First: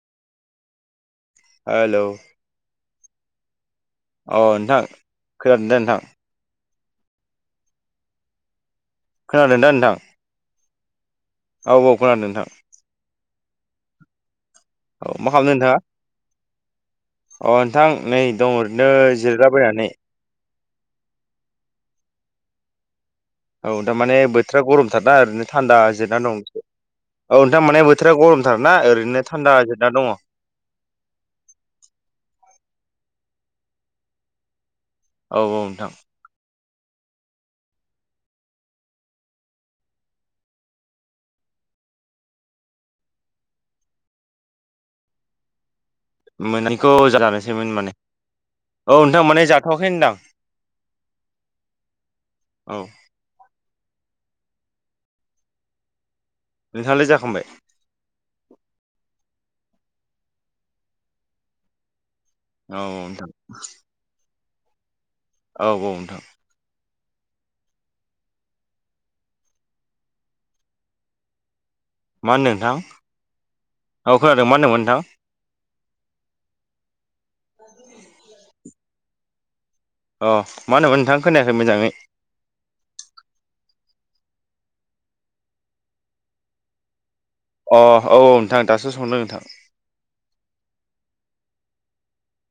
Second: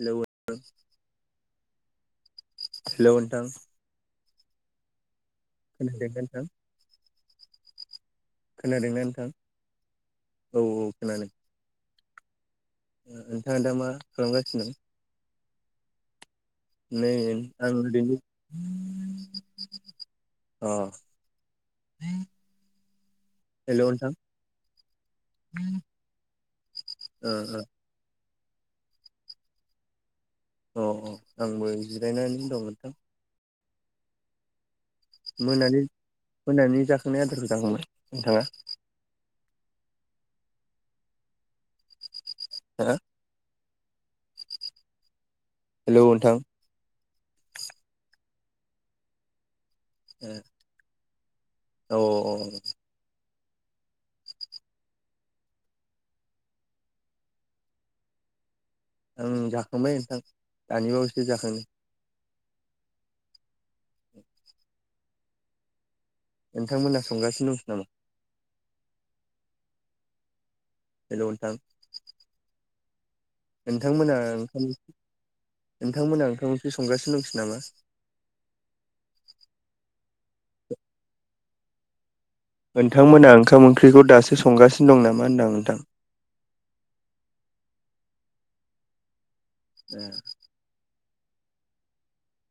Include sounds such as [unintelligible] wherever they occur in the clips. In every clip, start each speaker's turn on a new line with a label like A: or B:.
A: Hello
B: hello
A: hello नोंथां।
B: अ नोंथां खोनादों दा
A: खोनादोना नोंथां? खोनादोंना
B: खोनादोंदा नोंथां?
A: औ औ खोनादों।
B: औ औ खोनादों नोंथां।
A: ओ नोंथाङा दा मा खालामगासिनो?
B: औ मा खालामदों नोंथाङा?
A: नै
B: अ
A: आं
B: नोंथां
A: ओरैनो
B: नै दं ओरैनो जिरायलाबायनानै।
A: अ
B: औ
A: हेलौ नोंथां
B: दामाने बोथोरा गरमथारना ओरैनो थान्दा जिरना दं
A: ओ
B: औनोंथां माने थोरा गरमथारना ओरैनो थान्दा जिरना दङ
A: अ अ आंबो जिरायनानै दं नोंथां
B: औ
A: मोनानि
B: नोंथां
A: मोनानि जाखांनाय आदारखौ जाखांबाय नोंथाङा हो हेलौ नोंथां
B: मोननैखौ जानोसैमोन माने औ नोंथ माने जा
A: ओ औ औ
B: नोंथाङालाय जाखांबाय?
A: ओं जाखांबाय नोंथां दानिबावसो जाखांदो।
B: औ नोंथां औ औ नोंथां।
A: नोंथांमोनहा संगासिनो दंसै नामा? हेलो नोंथां।
B: मा होनदों नोंथां?
A: नोंथांमोना
B: औ खोनादों मा
A: ओंखाम
B: होनदोंमोन नोंथां
A: नोंथांमोना ओंखाम ओंख्रि संगासिनो दंसै नामा
B: अ मा होनदोमोन नोंथांआ खोनायाखै मोजाङै
A: नोंथांमोना ओंखाम ओंख्रिखौ दासो संगासिनो दं नामा होनदां नोंथां
B: अ औ औ नोंथां दासो संदों नोंथां
A: ए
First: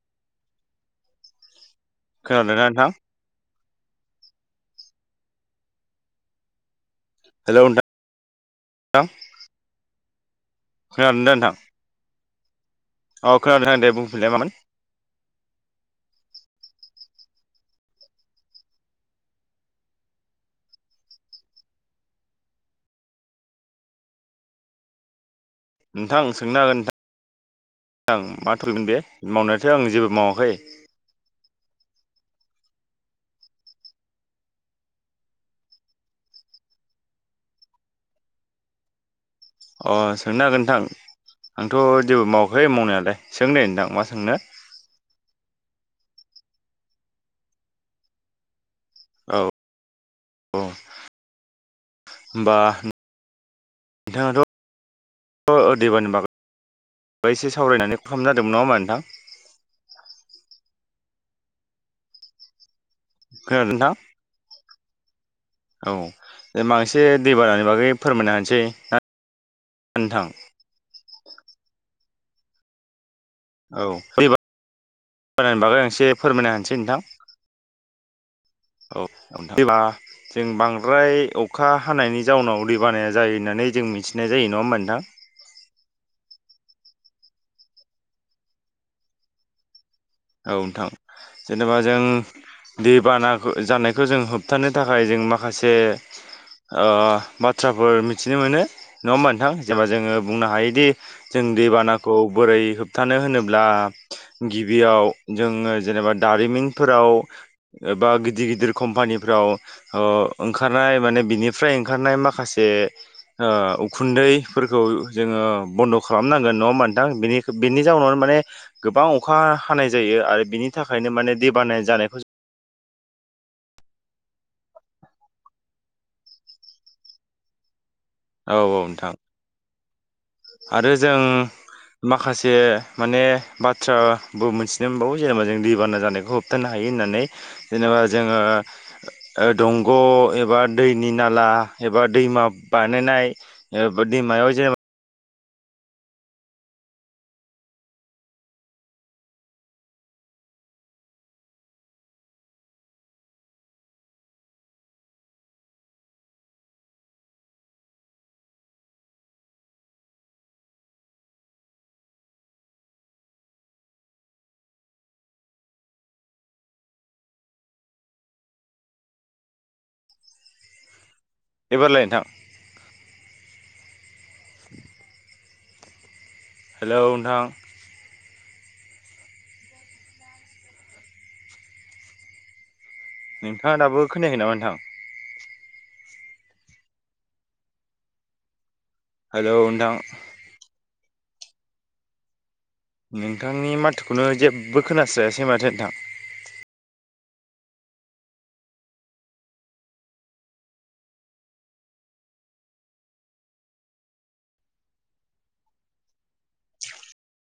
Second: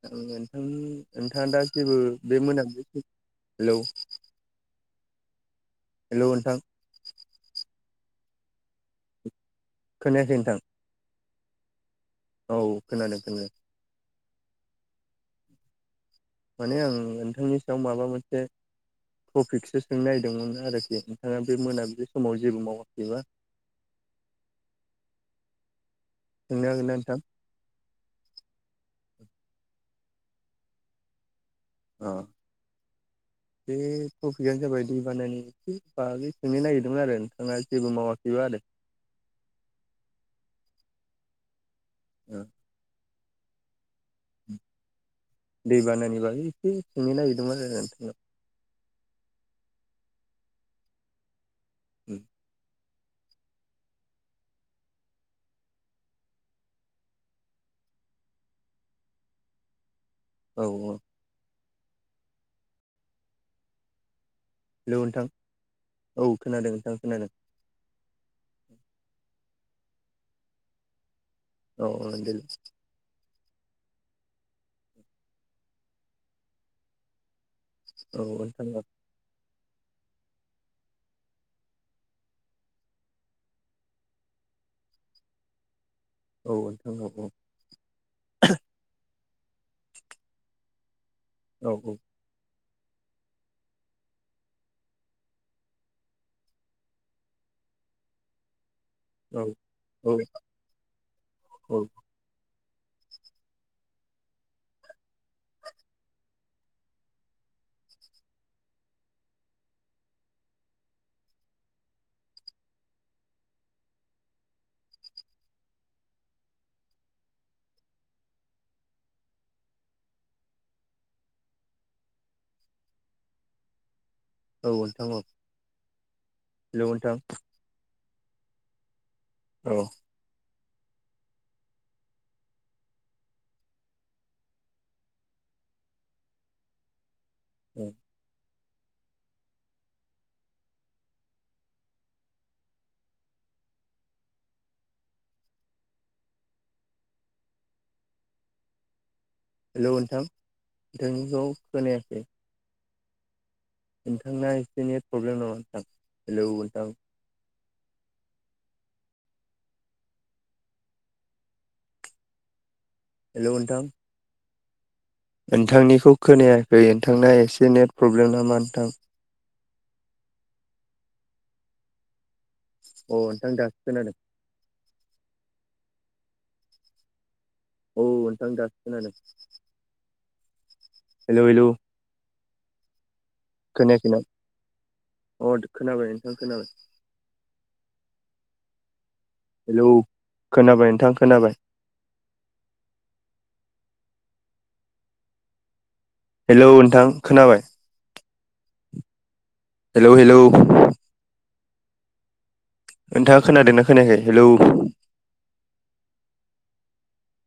A: आ नोंथांनि नोंथाङा दा जेबो बे
B: खोनादोंना
A: मोनाबलि
B: नोंथां
A: हेलौ हेल' नोंथां
B: हेलौ नोंथां [unintelligible]
A: खोनायाखै नोंथां
B: खोनादों दो नोंथां
A: औ खोनादों
B: अ खोनादों दे बुंफैनलाय मामोन
A: माने आं नोंथांनि सायाव माबा मोनसे टफपिकसो सों नायदोंमोन आरोखि नोंथाङा बे मोनाबिलि समाव जेबो मावाखैबा
B: नोंथां सोंनो हागोन नोंथां नोंथां माथ'लगोन बेे मावनायाथ' आं जेबो मावाखै
A: अ बे टपिकआनो जाबाय दै बानायानि एसे बागै सोंनो नागिरदोंमोन आरो नोंथाङा जेबो मावाखैब आरो
B: अ सोंनो हागोन नोंथां आंथ' जेबो मावाखै मावनायालाय सों द नोंथां मा सोंनो
A: दै बानानि बागै एसे सोंनो नागिरदोंमोन आरो नोंथांनाव
B: औ औ होनोमबा बिथाङाथ' अ देबानबाग एसे सावरायनानै ख जादोंमोन नङा होमबा नोंथां
A: औ औ
B: खोनादों नोंथां
A: हेल' नोंथां
B: औ द
A: खोनादों नोंथां
B: बांसे
A: खोनादों
B: दै बारानि बागै फोरमायनो हसै ना नोंथां
A: औ
B: औ फैबनि बागै एसे फोरमायना होनसै नोंथां
A: औ ओथ
B: औ देबा जों बांद्राय अखा हानायनि जाउनाव दै बानाया जायो होननानै जों मिथिनाय जायो नङा होमबा नोंथां
A: औ नोंथांनाव औ
B: औ नोंथां
A: औ
B: जेनेबा जों दैबाना जानायखौ जों होबथानो थाखाय जों माखासे ओ- बाथ्राफोर मिथिनो मोनो नङा होमा नोंथां जेनबा जोङो
A: औ
B: बुंनो हायोदि जों
A: औ
B: दैबाना खौ बोरै होबथानो होनोब्ला गिबियाव जोङो जेनेबा दारिमिनफोराव एबा गिदिर गिदिर कम्पानिफ्राव ओ- ओंखारनाय माने बिनिफ्राय ओंखारनाय माखासे ओ- उखुन्दैफोरखौ जोङो बन्द' खालामनांगोन न' मोनथांनि बेनि जाउनाव माने गोबां अखा हानाय जायो आरो बिनि थाखायनो माने दैबानाय जानायखौ जों
A: औ नोंथां औ हेल' नोंथां
B: औ औ नोंथां
A: औ
B: आरो जों माखासे माने बाथ्राबो मोनथिनो मोनबावो जेनेबा जों दै बाना जानायखौ होब होबथानो हायो होननानै
A: औ
B: जेनेबा जोङो दंग' एबा दैनि नाला एबा दैमा बाय नायनाय ओ- दैमायाव जेनेबा
A: हेल' नोंथां नोंथांनिखौ खोनायाखै नोंथांना एसे नेट प्रब्लेम नङा नोंथां हेलौ नोंथां हेल' नोंथां नोंथांनिखौ खोनायाखै नोंथांना एसे नेट प्रब्लेम नामा नोंथां
B: एबारलाय नोंथां
A: अ नोंथां जासिगोन आरो
B: हेलौ नोंथां
A: औ नोंथां दा खोनादों हेलौ हेलौ
B: नोंथाङा दाबो
A: खोनायाखैना
B: खोनायाखै नामा नोंथां
A: अ खोनाबाय नोंथां खोनाबाय हेलौ खोनाबाय नोंथां खोनाबाय
B: नोंथांनि माथोखौनो जेबो खोनास्रायासै माथो नोंथां
A: हेलौ नोंथां खोनाबाय हेलौ हेलौ नोंथाङा खोनादोंना खोनायाखाय हेलौ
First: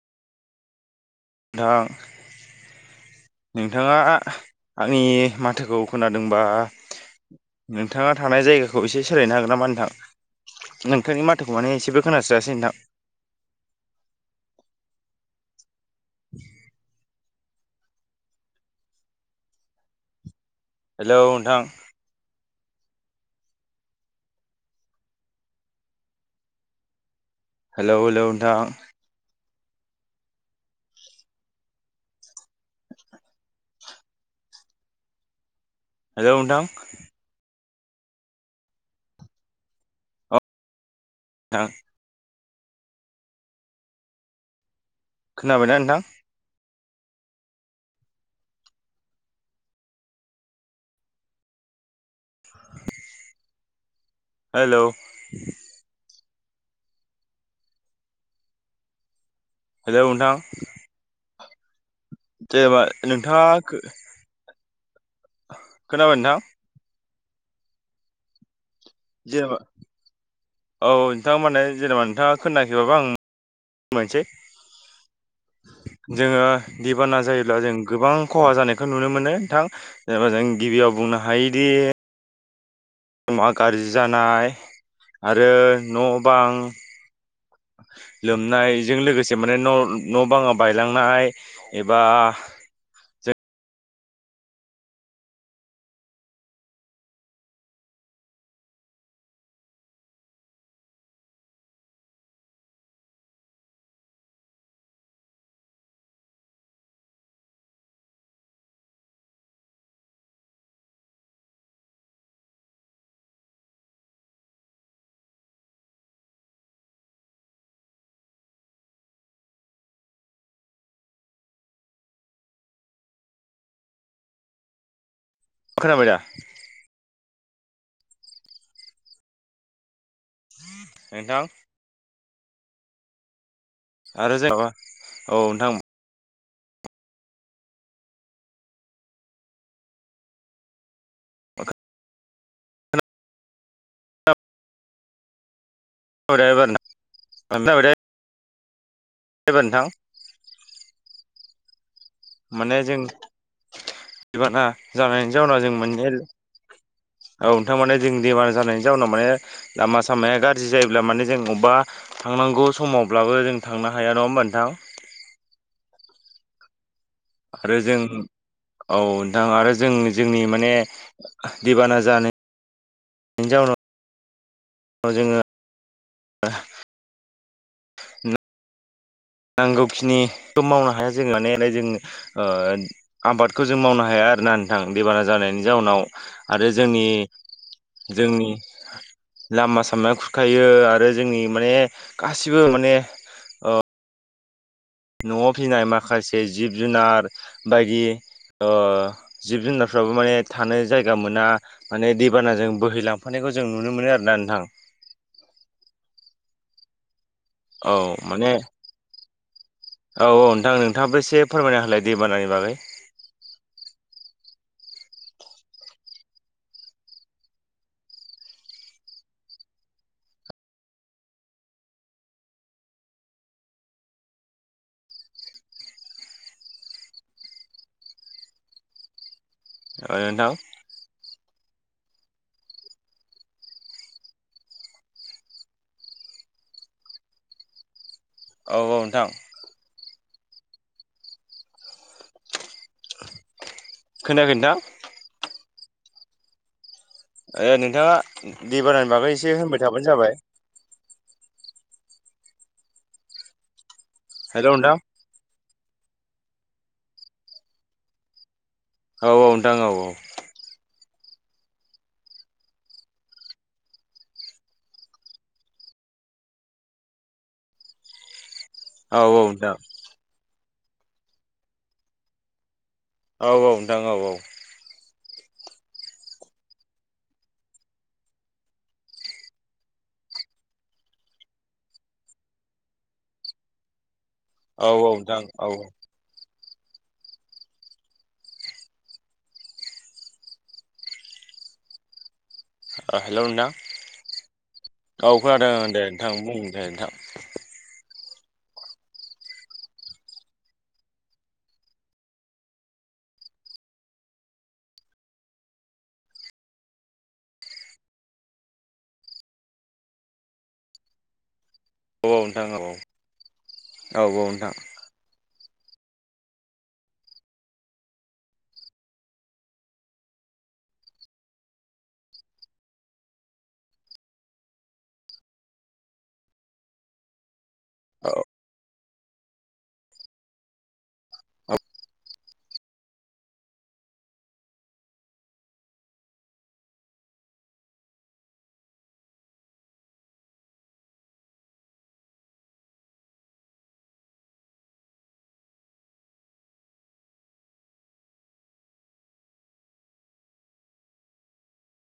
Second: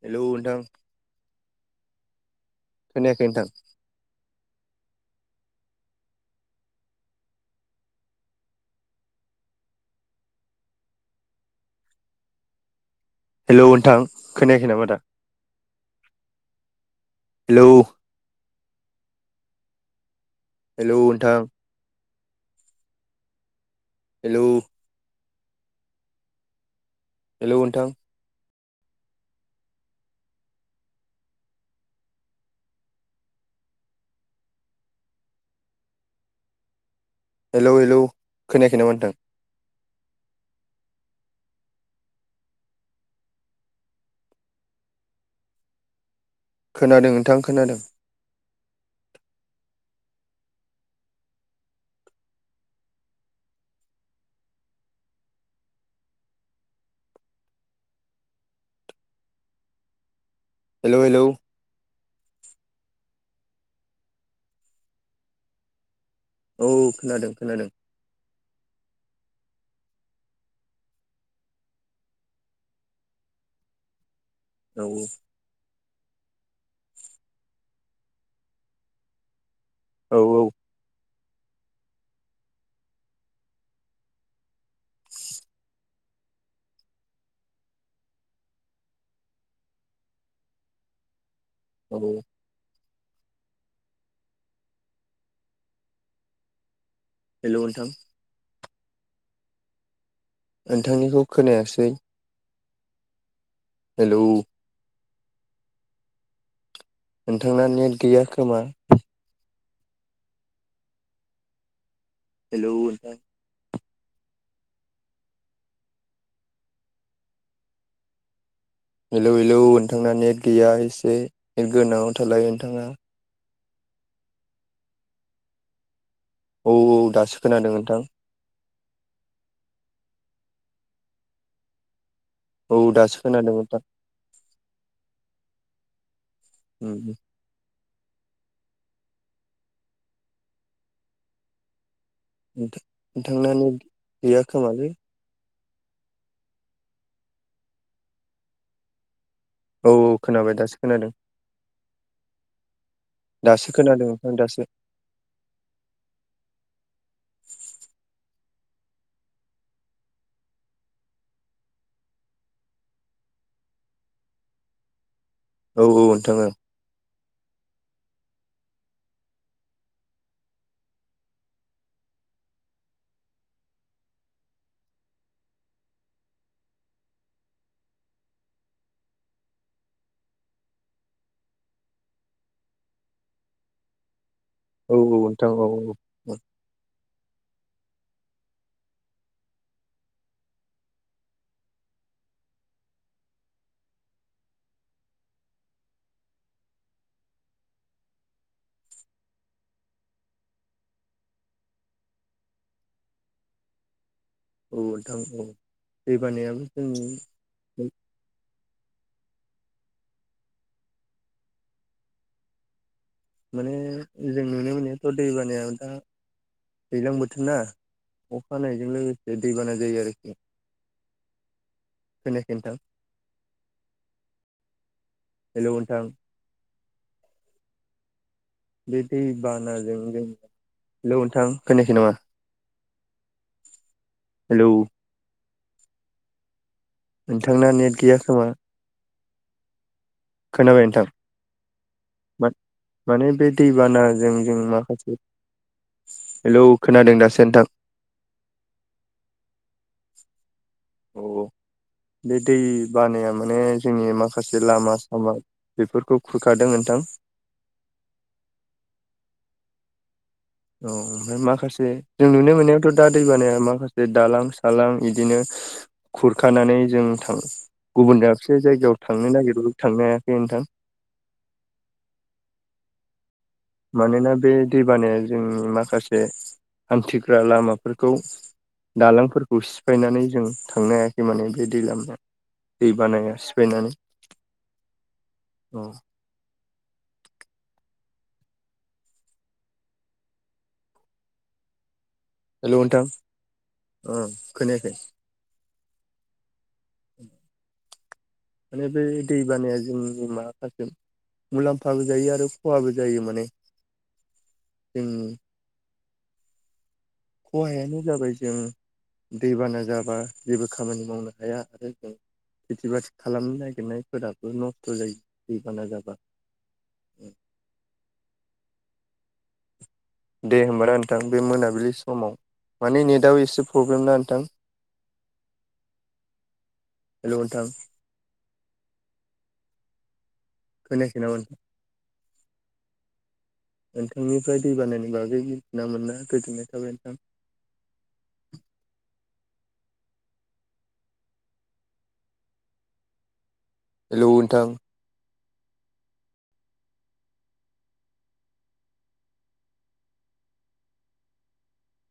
A: हेलौ नोंथां
B: नोंथां
A: खोनायाखै नोंथां
B: नोंथाङा आंनि माथोखौ खोनादोंबा नोंथाङा थानाय जायगाखौ एसे सोलायनो हागोन नामा नोंथां नोंथांनि माथोखौ माने एसेबो खोनासायासै नोंथां
A: हेल' नोंथां खोनायाखै नामा दा
B: [inaudible]
A: हेलौ हेलौ नोंथां हेलौ
B: हेलौ हेलौ नोंथां हेलौ नोंथां
A: हेलौ हेलौ खोनायाखोना नोंथां
B: थां खोनाबायना नोंथां
A: खोनादों नोंथां खोनादों
B: [inaudible] हेलौ हेलौ नोंथां।
A: Hello hello.
B: जेनेबा नोंथाङा खोनाबाय नोंथां।
A: औ खोनादों खोनादों।
B: जायाबा। औ नोंथाङा माने जेनेबा नोंथाङा खोनाखैबाबो आं मोनसै
A: औ औ।
B: जोङो दैबाना जायोब्ला जों गोबां खहा जानायखौ नुनो मोनो नोंथां।
A: औ
B: जेनेबा जों गिबियाव बुंनो हायोदि मा गाज्रि जानाय आरो न' बां लोमनायजों लोगोसे माने न' न' बाङा बायलांनाय
A: औ
B: एबा
A: हेलौ नोंथां नोंथांनिखौ खोनायासै हेलौ नोंथांना नेट गैया खोमा हेलौ नोंथां हेलौ हेलौ नोंथांना नेट गैया एसे नेट गोनाङाव थालाय नोंथाङा
B: खोनाबाय दा?
A: औ औ दासो खोनादों नोंथां।
B: नोंथां।
A: औ दासो खोनादों नों
B: आरो जेनेबा औ नोंथां।
A: उम उम।
B: [unintelligible]
A: नोंथांनानो गैया खोमालै।
B: [unintelligible] एबार नोंथां
A: औ औ खोनाबाय दासो खोनादों।
B: माने जों
A: दासो खोनादों दासो।
B: दैबाना जानायनि जाउनाव जों माने औ नोंथां माने जों बेमार जानायनि जाउनाव माने लामा सामाया गाज्रि जायोब्ला माने जों अबेबा थांनांगौ समावब्लाबो जों थांनो हाया नङा होमबा नोंथां।
A: औ औ नोंथां ओं।
B: आरो जों औ नोंथां आरो जों जोंनि माने दैबाना जानाय जाउनाव [inaudible] जोङो नांगौखिनिखो मावनो हाया जों मानाय जों ओ आबादखौ जों मावनो हाया आरोना नोंथां
A: औ
B: दैबाना
A: नोंथां
B: जानायनि
A: औ औ
B: जाउनाव। आरो जोंनि जोंनि लामा सामाया खुरखायो आरो जोंनि माने गासिबो माने न'आव फिनाय माखासे जिब जुनार बायदि जिब जुनारफ्राबो माने थानो जायगा मोना। माने दैबानाजों बोहैलांफानायखौ जों नुनो मोनो आरो ना नोंथां।
A: औ नोंथां औ दै बानायाबो जों
B: औ माने औ औ नोंथां नोंथांङाबो एसे फोरमायना होलाय दैबानानि बागै।
A: माने जों नुनो मोननायाथ' दै बानाया दा दैज्लां बोथोर ना अखानायजों लोगोसे दैबाना जायो आरोखि। खोनायासै नोंथां [inaudible] हेलौ नोंथां। बे दै बानाजों
B: औ
A: जों
B: नोंथां
A: हेलौ नोंथां खोनायाखै नामा? [inaudible] हेलौ। नोंथांना नेट गैया खोमा।
B: औ औ नोंथां
A: खोनाबाय नोंथां बाथ माने बे दैबानाजों
B: खोनायाखै
A: जों
B: नोंथां
A: माखासे हेल खोनादों दासो नोंथां।
B: थांङा दैबानानि बागै एसे होनबाय थाबानो जाबाय।
A: औ औ बे दै बानाया माने जोंनि माखासे
B: हेल' नोंथां
A: लामा सामा। बेफोरखौ खुरखादों नोंथां।
B: औ औ नोंथां औ औ।
A: [inaudible] ओमफ्राय माखासे जों नुनो मोननायावथ' दा दैबानाया माखासे दालां सालां इदिनो खुरखानानै जों थां गुबुन दाबसे जायगायाव
B: औ
A: थांनो
B: औ
A: नागिरबा
B: नोंथां
A: थांनो हायाखै नोंथां।
B: औ नोंथां औ
A: मानोना बे दैबानाया जोंनि माखासे हान्थिग्रा लामाफोरखौ दालांफोरखौ सिफायनानै जों थांनो हायाखै माने बे दैलामाया दै बानाया सिफायनानै
B: औ औ जा औ औ
A: हेल' नोंथां
B: हेल नोंथां
A: ओ खोनायाखै
B: औ खोनादों दे नोंथां बुं दे नोंथां।
A: माने बे दै बानाया जोंनि माखासे। मुलाम्फाबो जायो आरो खहाबो जायो माने जों खहायानो जाबाय जों दैबाना जाबा जेबो खामानि मावनो हाया आरो।
B: औ नोंथां औ
A: खेथि बाथि खालामनो
B: औ औ
A: नागिरनायफोराबो
B: नोंथां
A: नस्थ जायो दैबाना जाबा। दे होनबाना नोंथां बे मोनाबिलि समाव माने नेटआव एसे प्रब्लेम ना नोंथां। हेल नोंथां।
B: [inaudible]
A: खोनायाखै नामा नोंथां?
B: औ
A: नोंथांनिफ्राय दैबानायनि बागै मिथिना मोना गोजोननाय थाबाय नोंथां। हेलौ नोंथां